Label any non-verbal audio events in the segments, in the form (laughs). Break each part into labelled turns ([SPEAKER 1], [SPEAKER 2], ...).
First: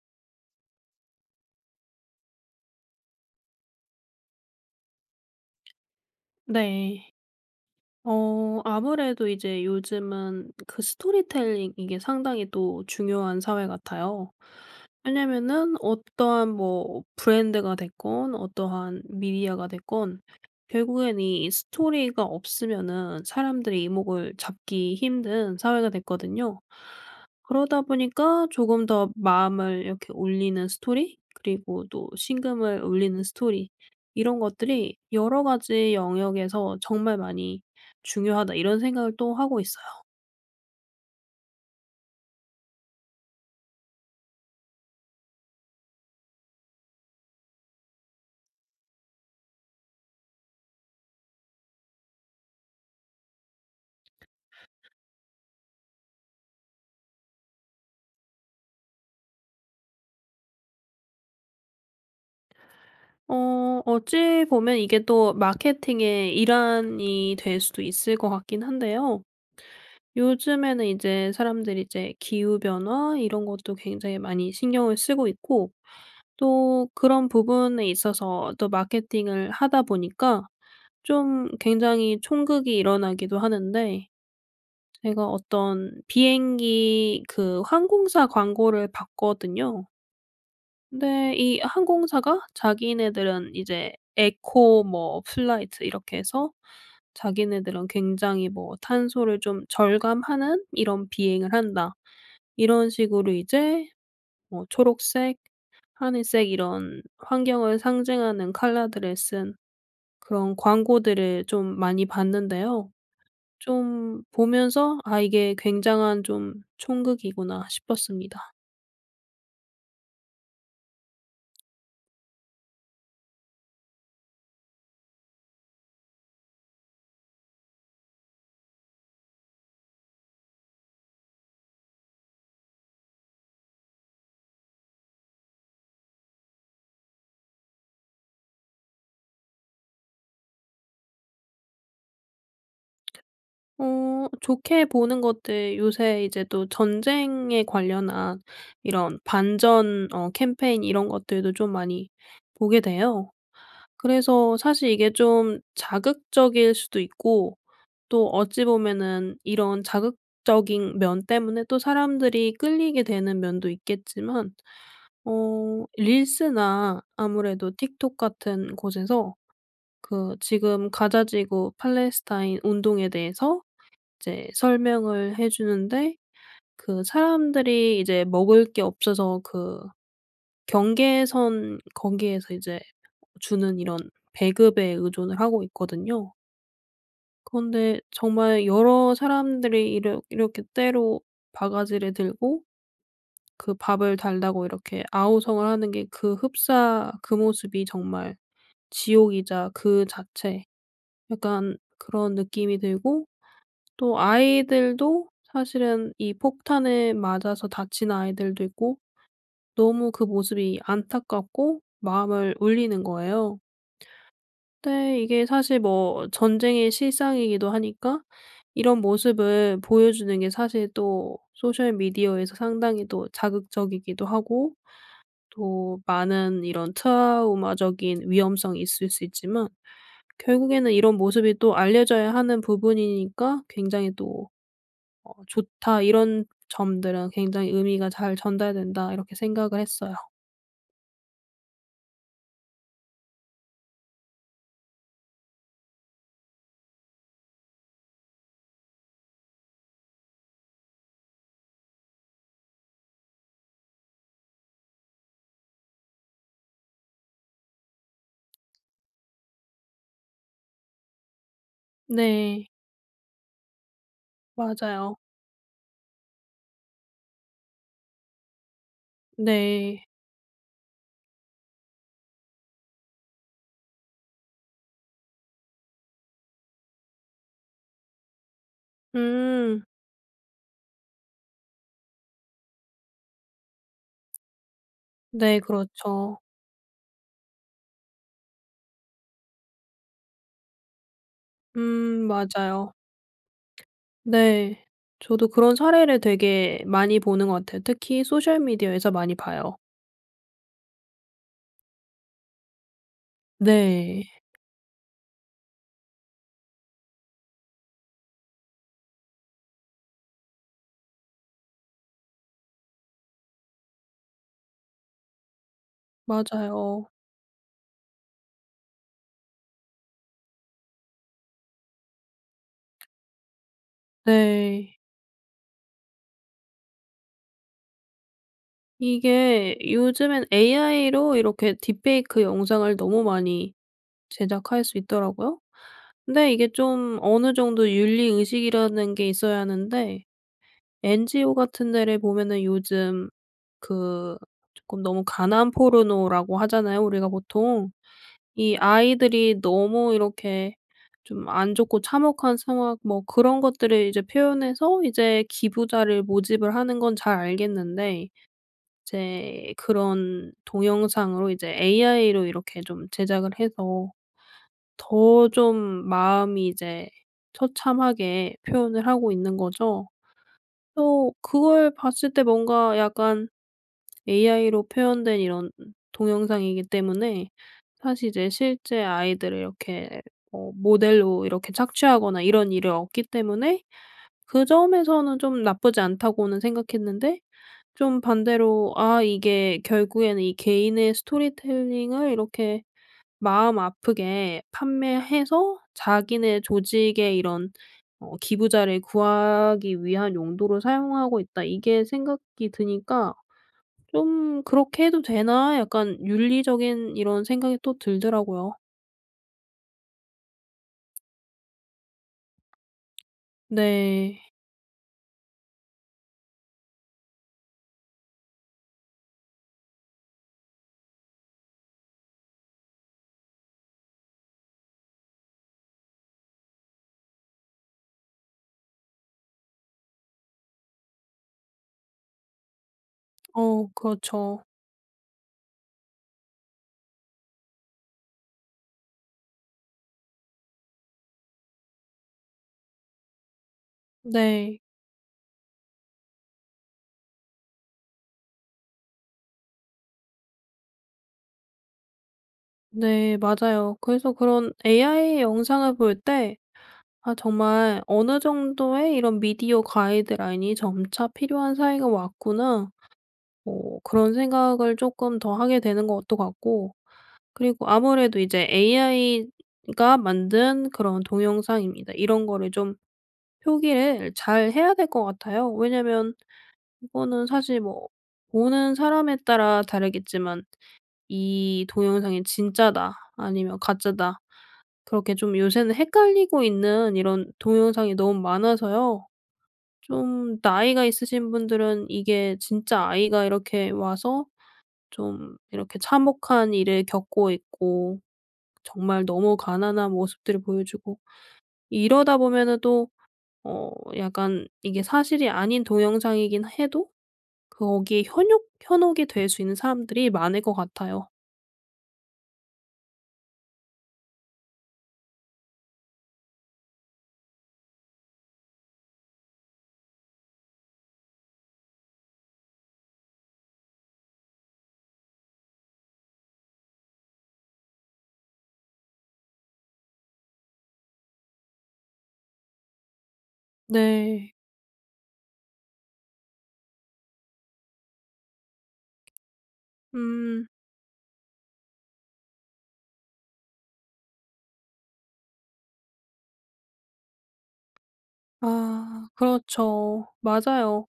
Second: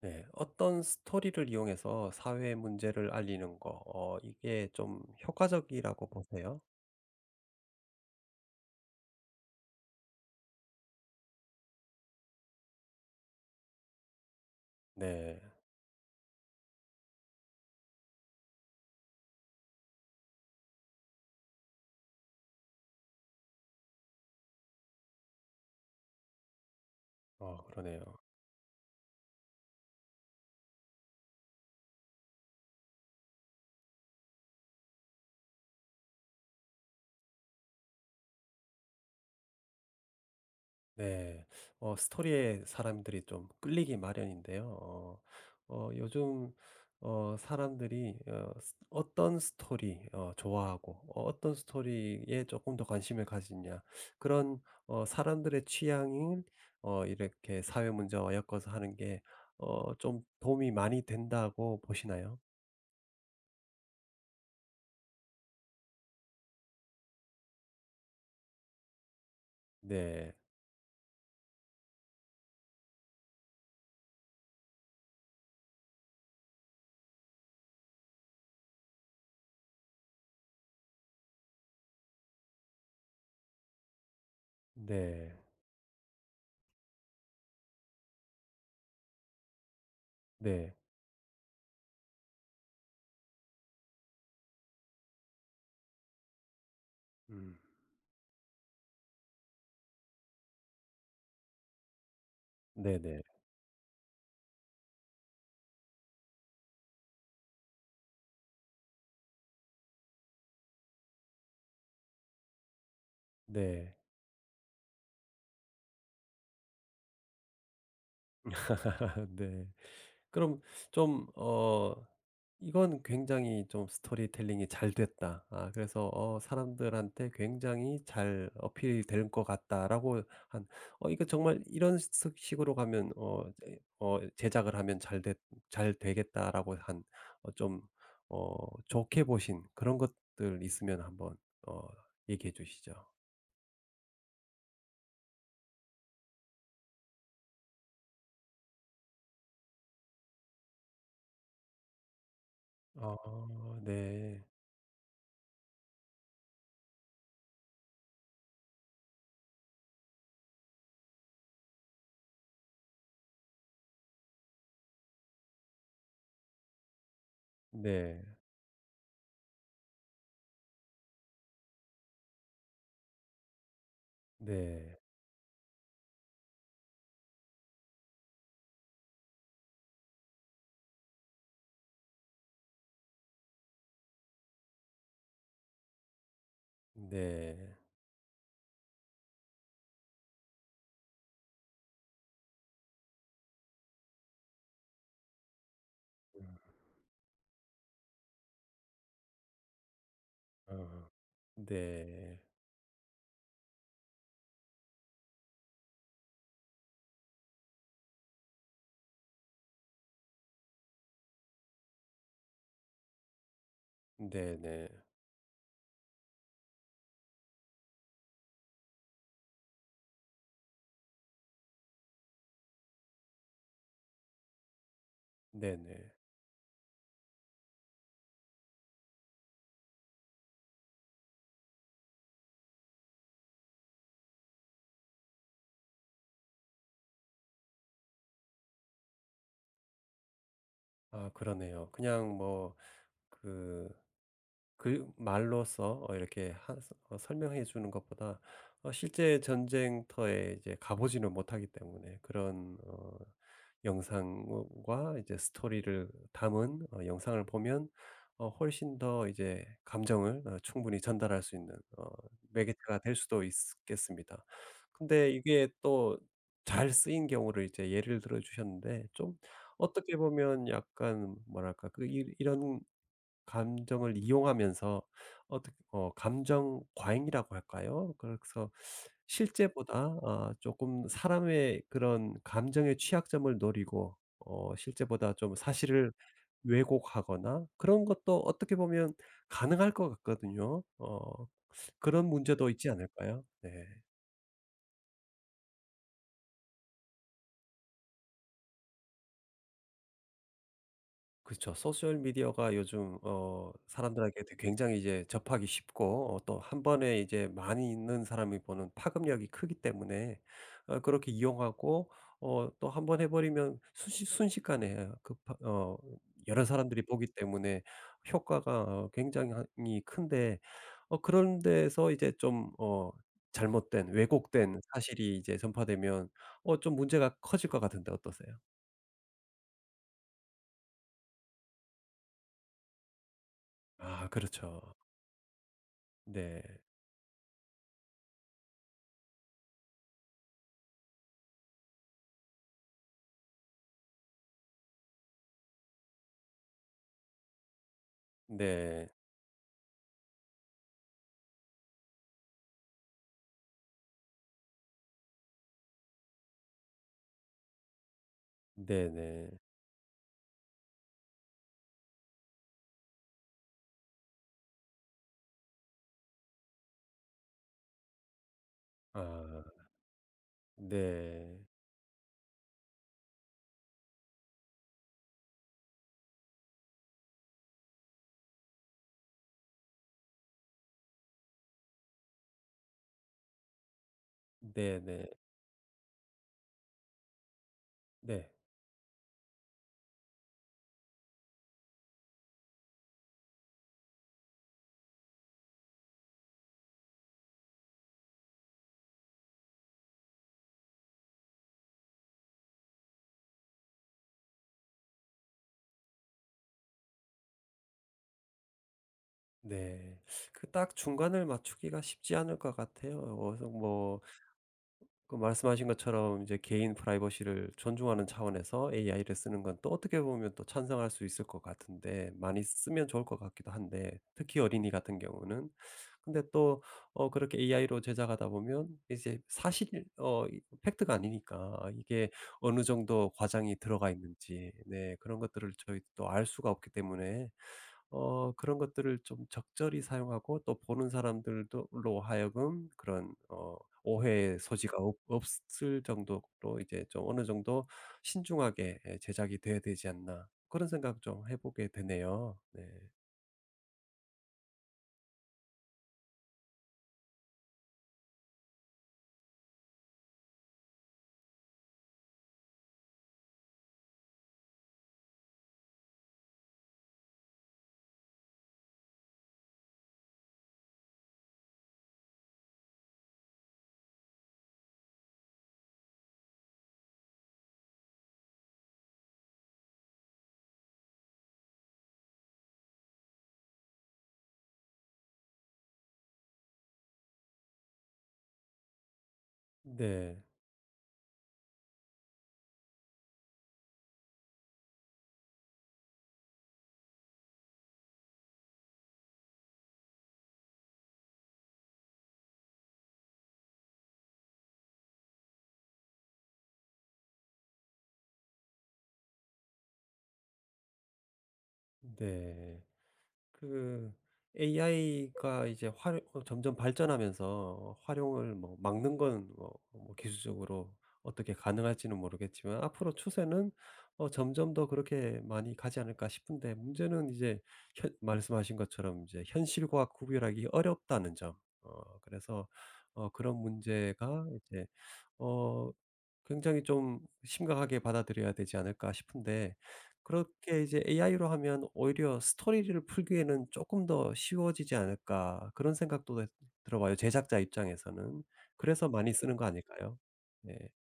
[SPEAKER 1] 네. 어떤 스토리를 이용해서 사회 문제를 알리는 거 어 이게 좀 효과적이라고 보세요?
[SPEAKER 2] 네. 어 아무래도 이제 요즘은 그 스토리텔링 이게 상당히 또 중요한 사회 같아요.
[SPEAKER 1] 네.
[SPEAKER 2] 왜냐하면은 어떠한 뭐 브랜드가 됐건 어떠한 미디어가 됐건 결국엔 이 스토리가 없으면은 사람들의 이목을 잡기 힘든 사회가 됐거든요.
[SPEAKER 1] 아.
[SPEAKER 2] 그러다
[SPEAKER 1] 그러네요.
[SPEAKER 2] 보니까 조금 더 마음을 이렇게 울리는 스토리 그리고 또 심금을 울리는 스토리 '이런 것들이 여러 가지 영역에서 정말 많이 중요하다.' 이런 생각을 또 하고 있어요.
[SPEAKER 1] 네. 어 스토리에 사람들이 좀 끌리기 마련인데요. 어 어 요즘 어 사람들이 어 스 어떤 스토리 어 좋아하고 어 어떤 스토리에 쪼끔 더 관심을 가지느냐. 그런 어 사람들의 취향이 어 이렇게 사회 문제와 엮어서 하는 게 어 좀 도움이 많이 된다고 보시나요?
[SPEAKER 2] 어. 어찌 보면 이게 또 마케팅의 일환이 될 수도 있을 것 같긴 한데요.
[SPEAKER 1] 네.
[SPEAKER 2] 요즘에는 이제 사람들이 이제 기후 변화 이런 것도 굉장히 많이 신경을 쓰고 있고 또 그런 부분에 있어서 또 마케팅을 하다 보니까 좀 굉장히 촌극이 일어나기도 하는데 제가
[SPEAKER 1] 네.
[SPEAKER 2] 어떤 비행기 그 항공사 광고를 봤거든요.
[SPEAKER 1] 네.
[SPEAKER 2] 근데 이 항공사가 자기네들은 이제 에코 뭐 플라이트 이렇게 해서
[SPEAKER 1] 음.
[SPEAKER 2] 자기네들은 굉장히 뭐 '탄소를 좀 절감하는 이런 비행을 한다.' 이런
[SPEAKER 1] 네네.
[SPEAKER 2] 식으로 이제 뭐 초록색 ,하늘색 이런 환경을 상징하는 컬러들을 쓴 그런 광고들을 좀 많이 봤는데요.
[SPEAKER 1] 네.
[SPEAKER 2] 좀 보면서 '아. 이게 굉장한 좀 촌극이구나.' 싶었습니다.
[SPEAKER 1] (laughs) 네. 그럼 좀 어 '이건 굉장히 좀 스토리텔링이 잘 됐다. 아 그래서 어 사람들한테 굉장히 잘 어필이 될 것 같다.'라고 한 '어 이거 정말 이런 석 식으로 가면 어 이제 어 제작을 하면 잘 됐 잘 되겠다.'라고 한 어 좀 어 좋게 보신 그런 것들 있으면 한번 어 얘기해 주시죠.
[SPEAKER 2] 어. 좋게 보는 것들 요새 이제 또 전쟁에 관련한 이런 반전 어 캠페인 이런 것들도 좀 많이 보게
[SPEAKER 1] 아
[SPEAKER 2] 돼요.
[SPEAKER 1] 네.
[SPEAKER 2] 그래서 사실 이게 좀 자극적일 수도 있고 또 어찌 보면은 이런 자극적인 면 때문에 또 사람들이 끌리게 되는 면도 있겠지만 어 릴스나 아무래도 틱톡
[SPEAKER 1] 네.
[SPEAKER 2] 같은 곳에서 그 지금 가자 지구 팔레스타인 운동에 대해서 이제
[SPEAKER 1] 네.
[SPEAKER 2] 설명을 해 주는데 그 사람들이 이제 먹을 게 없어서 그 경계선 거기에서 이제 주는 이런 배급에 의존을 하고 있거든요.
[SPEAKER 1] 네.
[SPEAKER 2] 그런데 정말 여러 사람들이 이러 이렇게 떼로 바가지를 들고 그 밥을 달라고 이렇게 아우성을 하는 게 그
[SPEAKER 1] 음.
[SPEAKER 2] 흡사 그 모습이 정말 지옥이자 그 자체
[SPEAKER 1] 어
[SPEAKER 2] 약간 그런
[SPEAKER 1] 네.
[SPEAKER 2] 느낌이 들고 또 아이들도 사실은 이 폭탄에 맞아서 다치는 아이들도 있고 너무 그 모습이 안타깝고 마음을 울리는 거예요.
[SPEAKER 1] 네네.
[SPEAKER 2] 근데 이게 사실 뭐 전쟁의 실상이기도 하니까 이런 모습을 보여주는 게 사실 또 소셜 미디어에서 상당히 또 자극적이기도 하고 또
[SPEAKER 1] 네네.
[SPEAKER 2] 많은 이런 트라우마적인 위험성이 있을 수 있지만 결국에는 이런 모습이 또 알려져야 하는 부분이니까 굉장히 또 '어 좋다. 이런 점들은 굉장히 의미가 잘 전달된다.' 이렇게 생각을 했어요.
[SPEAKER 1] 아. 그러네요. 그냥 뭐 그 글 말로써 어 이렇게 하서 설명해 주는 것보다 어 실제 전쟁터에 이제 가 보지는 못하기 때문에 그런 어 영상 뭔 과 이제 스토리를 담은 어 영상을 보면 어 훨씬 더 이제 감정을 어 충분히 전달할 수 있는 어
[SPEAKER 2] 네.
[SPEAKER 1] 매개체가 될 수도 있쓰 겠습니다.
[SPEAKER 2] 맞아요.
[SPEAKER 1] 근데 이게 또 잘 쓰인 경우를 이제 예를 들어주셨는데 좀
[SPEAKER 2] 네.
[SPEAKER 1] 어떻게 보면 약간 뭐랄까 그 이 이런 감정을 이용하면서 어떻 어 감정 과잉이라고 할까요? 그래서
[SPEAKER 2] 음.
[SPEAKER 1] 실제보다 어 쪼끔 사람의 그런 감정의 취약점을 노리고 어 실제보다 좀
[SPEAKER 2] 네.
[SPEAKER 1] 사실을
[SPEAKER 2] 그렇죠.
[SPEAKER 1] 왜곡하거나 그런 것도 어떻게 보면 가능할 것 같거든요. 어 그런
[SPEAKER 2] 음.
[SPEAKER 1] 문제도 있지
[SPEAKER 2] 맞아요.
[SPEAKER 1] 않을까요? 네.
[SPEAKER 2] 네. 저도 그런 사례를 되게 많이 보는 것 같아요. 특히 소셜 미디어에서 많이 봐요.
[SPEAKER 1] 그렇죠. 소셜 미디어가 요즘 어
[SPEAKER 2] 네.
[SPEAKER 1] 사람들에게도 굉장히 이제 접하기 쉽고 어 또 1 번에 이제 많이 있는 사람이 보는 파급력이 크기 때문에 어 그렇게 이용하고 어 또 1 번 해 버리면 순시 순식간에 어 그 파 어 여러 사람들이
[SPEAKER 2] 맞아요.
[SPEAKER 1] 보기 때문에 효과가 어 굉장이 한 히 큰데 어 그런 데서 이제 좀 어 잘못된 왜곡된
[SPEAKER 2] 네.
[SPEAKER 1] 사실이 이제 전파되면 어 좀 문제가 커질 것 같은데 어떠세요?
[SPEAKER 2] 이게 요즘엔 AI로 이렇게 딥 페이크 영상을 너무 많이
[SPEAKER 1] 아.
[SPEAKER 2] 제작할
[SPEAKER 1] 그렇죠.
[SPEAKER 2] 수 있더라고요. 근데
[SPEAKER 1] 네.
[SPEAKER 2] 이게 좀 어느 정도의 윤리 의식이라는 게 있어야 하는데 NGO 같은 데를 보면은 요즘 그 쪼끔 너무 가난 포르노라고 하잖아요 우리가 보통. 이
[SPEAKER 1] 네.
[SPEAKER 2] 아이들이 너무 이렇게 좀 안 좋고 참혹한 상황 뭐 그런 것들을 이제 표현해서 이제 기부자를 모집을 하는 건 잘 알겠는데
[SPEAKER 1] 네네.
[SPEAKER 2] 이제 그런 동영상으로 이제 AI로 이렇게 좀 제작을 해서 더 좀 마음이 이제 처참하게 표현을 하고 있는
[SPEAKER 1] 아.
[SPEAKER 2] 거죠. 또
[SPEAKER 1] 네.
[SPEAKER 2] 그걸 봤을 때 뭔가 약간 AI로 표현된 이런 동영상이기 때문에 사실 이제 실제 아이들을 이렇게 뭐 모델로 이렇게 착취하거나 이런 일이 없기 때문에 그
[SPEAKER 1] 네네.
[SPEAKER 2] 점에서는 좀 나쁘지 않다고는 생각했는데 좀
[SPEAKER 1] 네.
[SPEAKER 2] 반대로 '아. 이게 결국에는 이 개인의 스토리텔링을 이렇게 마음 아프게 판매해서 자기네 조직의 이런 어 기부자를 구하기 위한 용도로 사용하고 있다.' 이게 생각이 드니까 좀 '그렇게 해도 되나?' 약간 윤리적인 이런 생각이 또 들더라고요.
[SPEAKER 1] 네. 그 딱 중간을 맞추기가 쉽지 않을 것 같아요. 어 어서 뭐
[SPEAKER 2] 네.
[SPEAKER 1] 그 말씀하신 것처럼 이제 개인 프라이버시를 존중하는 차원에서 AI를 쓰는 건 또 어떻게 보면 또 찬성할 수 있을 것 같은데 많이 쓰면 좋을 것 같기도 한데, 특히 어린이 같은 경우는. 근데 또 어 그렇게 AI로 제작하다 보면 이제 사실 어 팩트가 아니니까 아 이게 어느 정도 과장이
[SPEAKER 2] 어.
[SPEAKER 1] 들어가
[SPEAKER 2] 그렇죠.
[SPEAKER 1] 있는지 네 그런 것들을 저희 또 알 수가 없기 때문에 어 그런 것들을 좀 적절히 사용하고 또 보는 사람들도 로 하여금 그런 어 오해의
[SPEAKER 2] 네.
[SPEAKER 1] 소지가 없 없을 정도로 이제 좀 '어느 정도 신중하게 예 제작이 돼야 되지 않나.' 그런 생각 좀 해 보게 되네요. 네.
[SPEAKER 2] 네. 맞아요. 그래서 그런 AI 영상을 볼 때 '아. 정말 어느 정도의 이런 미디어 가이드라인이 점차 필요한 사회가 왔구나.' 어 그런 생각을 쪼끔 더 하게 되는 것도 같고 그리고 아무래도 이제 'AI가 만든 그런 동영상입니다.' 이런 거를 좀 표기를 잘 해야 될 것 같아요. 왜냐하면 이거는 사실 뭐 보는 사람에 따라 다르겠지만 이 동영상이 진짜다 아니면 가짜다 그렇게 좀 요새는 헷갈리고 있는 이런 동영상이 너무 많아서요.
[SPEAKER 1] 네.
[SPEAKER 2] 좀 나이가 있으신 분들은 이게 진짜 아이가 이렇게 와서 좀 이렇게 참혹한 일을 겪고 있고 정말 너무 가난한 모습들을 보여주고 이러다 보면은 또 어 약간 이게 사실이 아닌 동영상이긴 해도 거기에 현욕 현혹이 될 수 있는 사람들이 많을 것 같아요.
[SPEAKER 1] 네. 그 AI가 이제 활 어 점점 발전하면서 활용을 뭐 막는 건 뭐 뭐 기술적으로 어떻게 가능할지는 모르겠지만 앞으로 추세는 어 점점 더 그렇게 많이 가지 않을까 싶은데 문제는 이제 현 말씀하신 것처럼 이제 현실과 구별하기 어렵다는 점. 어 그래서 어 그런 문제가
[SPEAKER 2] 네.
[SPEAKER 1] 이제 어 굉장히 좀 심각하게 받아들여야 되지 않을까 싶은데
[SPEAKER 2] 음.
[SPEAKER 1] 그렇게 이제 AI로 하면 오히려 스토리를 풀기에는 쪼끔 더 쉬워지지 않을까 그런 생각도 왜 들어봐요 제작자 입장에서는. 그래서
[SPEAKER 2] 아.
[SPEAKER 1] 많이 쓰는 거 아닐까요?
[SPEAKER 2] 그렇죠.
[SPEAKER 1] 네.
[SPEAKER 2] 맞아요.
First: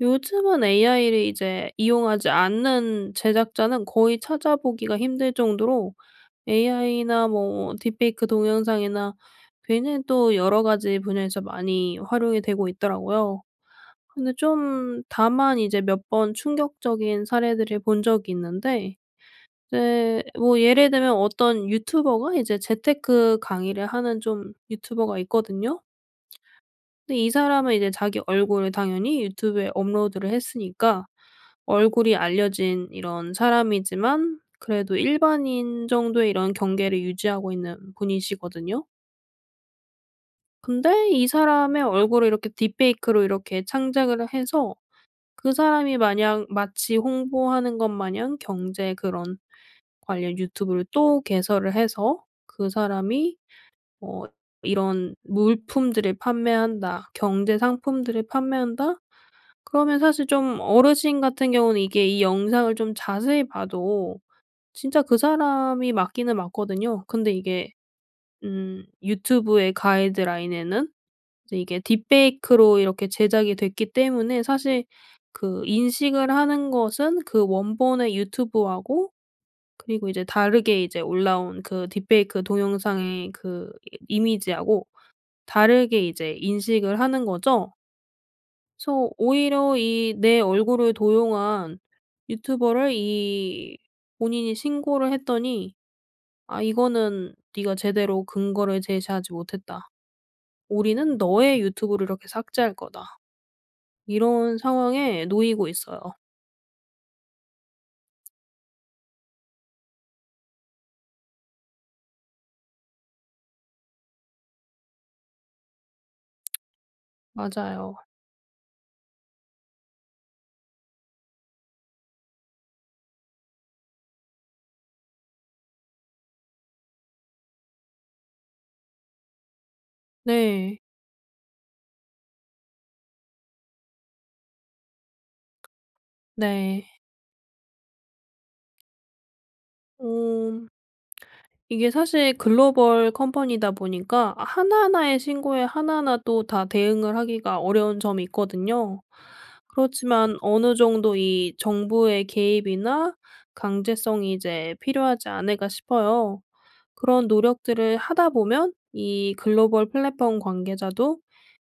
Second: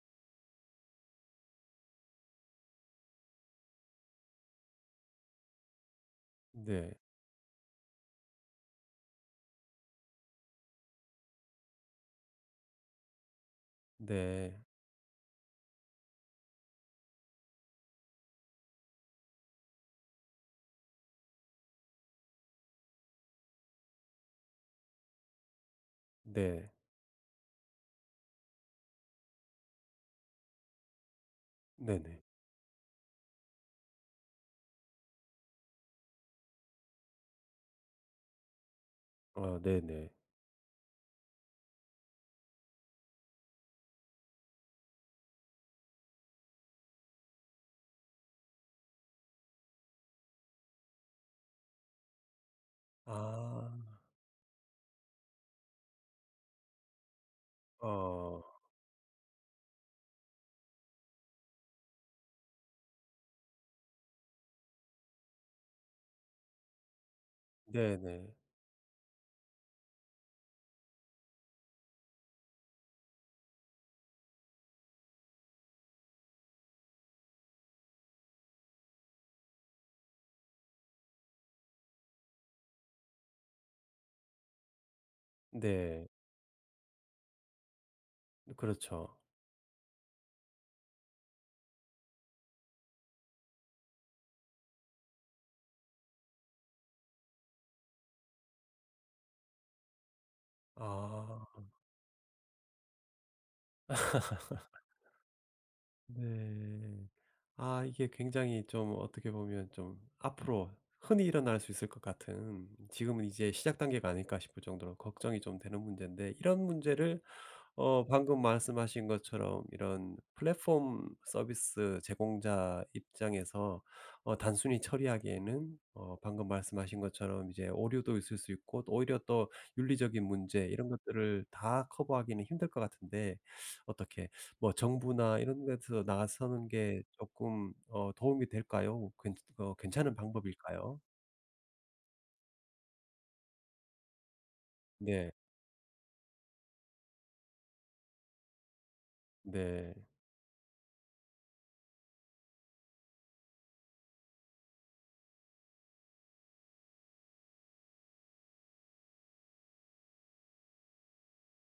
[SPEAKER 2] 요즘은 AI를 이제 이용하지 않는 제작자는 거의 찾아보기가 힘들 정도로
[SPEAKER 1] 네.
[SPEAKER 2] AI나 뭐 딥페이크 동영상이나 뷔는 또 여러 가지 분야에서 많이 활용이 되고 있더라고요. 근데
[SPEAKER 1] 네.
[SPEAKER 2] 좀 다만 이제 몇 번 충격적인 사례들을 본 적이 있는데 이제 뭐 예를 들면 어떤 유튜버가 이제 재테크 강의를 하는 좀 유튜버가 있거든요.
[SPEAKER 1] 네.
[SPEAKER 2] 근데 이 사람은 이제 자기 얼굴을 당연히 유튜브에 업로드를 했으니까 얼굴이
[SPEAKER 1] 네네.
[SPEAKER 2] 알려진 이런 사람이지만 그래도 일반인 정도의 이런 경계를 유지하고 있는 분이시거든요.
[SPEAKER 1] 아 네네.
[SPEAKER 2] 근데 이 사람의 얼굴을 이렇게 딥페이크로 이렇게 창작을 해서 그 사람이 마냥 마치 홍보하는 것 마냥 경제 그런 관련 유튜브를 또 개설을 해서 그 사람이
[SPEAKER 1] 아.
[SPEAKER 2] 어 이런 물품들을 판매한다. 경제 상품들을
[SPEAKER 1] 어.
[SPEAKER 2] 판매한다. 그러면 사실 좀 어르신 같은 경우는 이게 이 영상을 좀 자세히 봐도 진짜 그 사람이 맞기는 맞거든요. 근데 이게
[SPEAKER 1] 네네.
[SPEAKER 2] 음 유튜브의 가이드라인에는 이제 이게 딥페이크로 이렇게 제작이 됐기 때문에 사실 그 인식을 하는 것은 그 원본의 유튜브하고 그리고 이제 다르게 이제 올라온 그 딥페이크 동영상의 그 이 이미지하고 다르게
[SPEAKER 1] 네.
[SPEAKER 2] 이제 인식을 하는 거죠. 그래서
[SPEAKER 1] 그렇죠.
[SPEAKER 2] 오히려 이 내 얼굴을 도용한 유튜버를 이 본인이 신고를 했더니 아 이거는 네가 제대로 근거를 제시하지 못했다. 우리는
[SPEAKER 1] 아.
[SPEAKER 2] 너의 유튜브를 이렇게 삭제할 거다. 이런
[SPEAKER 1] (laughs)
[SPEAKER 2] 상황에 놓이고 있어요.
[SPEAKER 1] 네. 아 이게 굉장히 좀 어떻게 보면 좀 앞으로 흔히 일어날 수 있을 것 같은 지금은 이제 시작 단계가 아닐까 싶을 정도로 걱정이 좀 되는 문제인데 이런 문제를
[SPEAKER 2] 맞아요.
[SPEAKER 1] 어 방금 말씀하신 것처럼 이런 플랫폼 서비스 제공자 입장에서 어 단순히 처리하기에는 어 방금 말씀하신 것처럼 이제 오류도 있을 수 있고 또 오히려 또 윤리적인 문제
[SPEAKER 2] 네.
[SPEAKER 1] 이런 것들을 다 커버하기는 힘들 것 같은데. 어떻게 뭐 정부나 이런 데서 나서는
[SPEAKER 2] 네.
[SPEAKER 1] 게 쪼끔 어 도움이 될까요? 어 괜 어 괜찮은
[SPEAKER 2] 어.
[SPEAKER 1] 방법일까요?
[SPEAKER 2] 이게 사실 글로벌 컴퍼니다 보니까 하나하나의
[SPEAKER 1] 네.
[SPEAKER 2] 신고에 하나하나 또 다 대응을 하기가 어려운 점이 있거든요.
[SPEAKER 1] 네.
[SPEAKER 2] 그렇지만 어느 정도 이 정부의 개입이나 강제성이 이제 필요하지 않을까 싶어요. 그런 노력들을 하다 보면 이 글로벌 플랫폼 관계자도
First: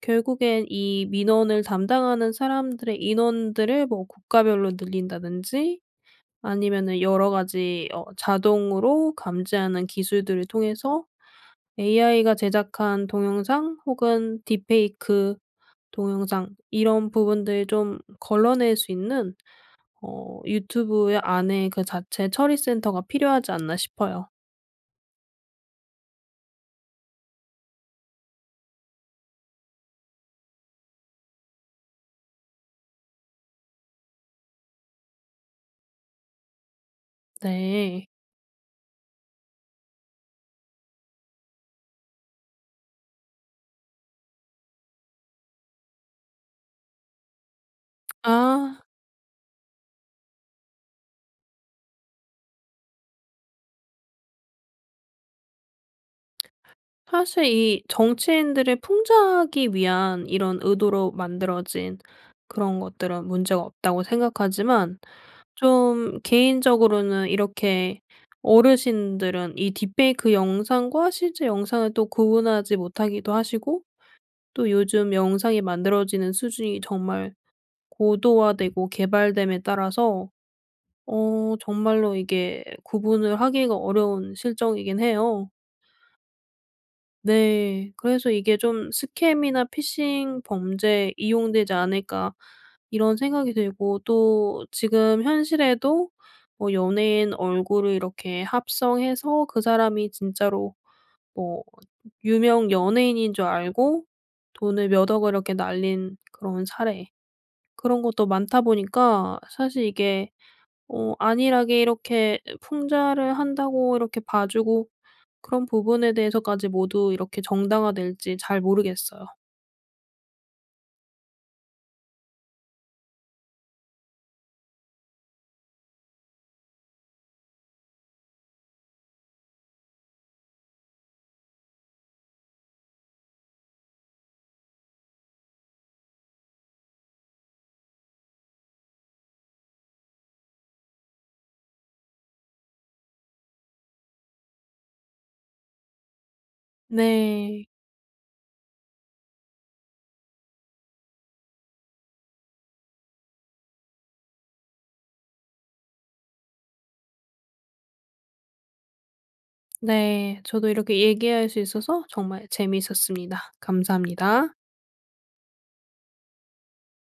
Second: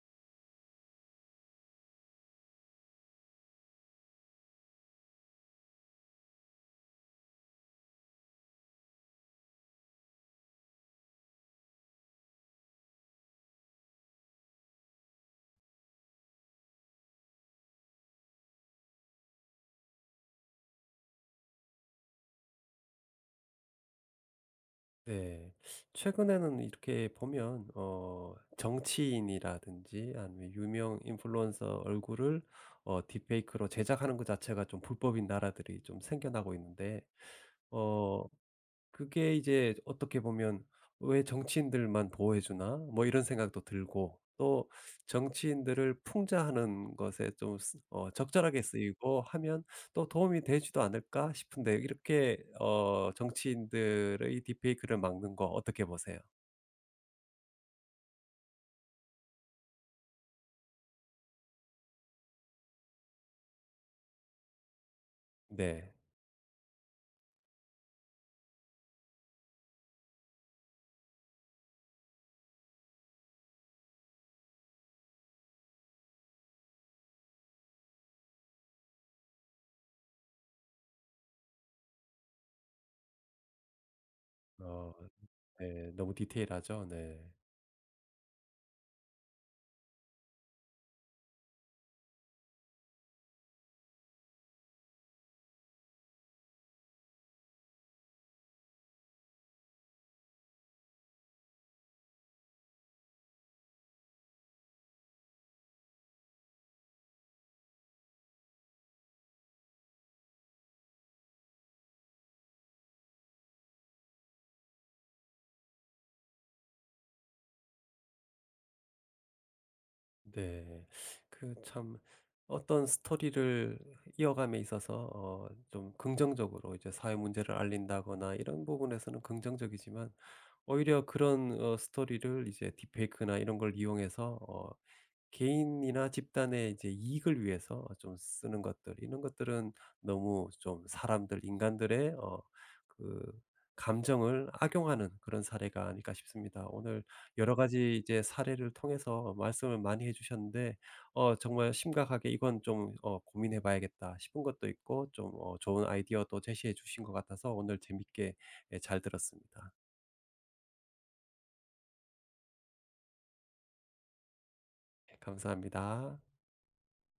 [SPEAKER 2] 결국엔 이 민원을 담당하는 사람들의 인원들을 뭐 국가별로 늘린다든지 아니면은 여러 가지 어 자동으로 감지하는 기술들을 통해서 AI가 제작한 동영상 혹은 딥페이크 동영상 이런 부분들을 좀 걸러낼 수 있는 어 유튜브의 안에 그 자체 처리 센터가 필요하지 않나 싶어요.
[SPEAKER 1] 네. 최근에는 이렇게 보면 어 정치인이라든지 아니면 유명 인플루언서 얼굴을 어 딥페이크로 제작하는 것 자체가 좀 불법인 나라들이 좀 생겨나고 있는데
[SPEAKER 2] 네.
[SPEAKER 1] 어 그게 이제 어떻게 보면 '왜 정치인들만 보호해 주나?' 뭐 이런 생각도 들고 또 정치인들을 풍자하는 것에 좀 쓰 어 적절하게
[SPEAKER 2] 아.
[SPEAKER 1] 쓰이고 하면 또 '도움이 되지도 않을까?' 싶은데 이렇게 어 정치인들의 딥페이크를 막는 거 어떻게 보세요?
[SPEAKER 2] 사실 이 정치인들을 풍자하기 위한 이런 의도로 만들어진 그런 것들은 문제가 없다고 생각하지만
[SPEAKER 1] 네.
[SPEAKER 2] 좀 개인적으로는 이렇게 어르신들은 이 딥페이크 영상과 실제 영상을 또 구분하지 못하기도 하시고 또 요즘 영상이 만들어지는 수준이 정말 고도화되고 개발됨에 따라서 어 정말로 이게 구분을 하기가 어려운
[SPEAKER 1] 어.
[SPEAKER 2] 실정이긴 해요.
[SPEAKER 1] 네. 너무 디테일하죠? 네.
[SPEAKER 2] 네. 그래서 이게 좀 '스캠이나 피싱 범죄에 이용되지 않을까?' 이런 생각이 들고 또 지금 현실에도 뭐 연예인 얼굴을 이렇게 합성해서 그 사람이 진짜로 뭐 유명 연예인인 줄 알고 돈을 몇 억을 이렇게 날린 그런 사례 그런 것도 많다 보니까 사실 이게 어 안일하게 이렇게 풍자를 한다고 이렇게 봐 주고 그런 부분에 대해서까지 모두 이렇게 정당화될지 잘 모르겠어요.
[SPEAKER 1] 네. 그 참 어떤 스토리를 이어감에 있어서 어 좀 긍정적으로 이제 사회 문제를 알린다거나 이런 부분에서는 긍정적이지만 오히려 그런 어 스토리를 이제 딥페이크나 이런 걸 이용해서 어 개인이나 집단의 이제 이익을 위해서 좀 쓰는 것들 이런 것들은 너무 좀 사람들 인간들의 어 그 감정을 악용하는 그런 사례가 아닐까 싶습니다. 오늘 여러
[SPEAKER 2] 네.
[SPEAKER 1] 가지 이제 사례를 통해서 말씀을 많이 해 주셨는데 어 정말 심각하게 '이건 좀 어 고민해 봐야겠다.' 싶은 것도 있고 좀 어 좋은 아이디어도 제시해 주신 것 같아서 오늘 재밌게 예 잘 들었습니다.
[SPEAKER 2] 네. 저도 이렇게 얘기할 수 있어서 정말 재미있었습니다. 감사합니다.
[SPEAKER 1] 예, 감사합니다.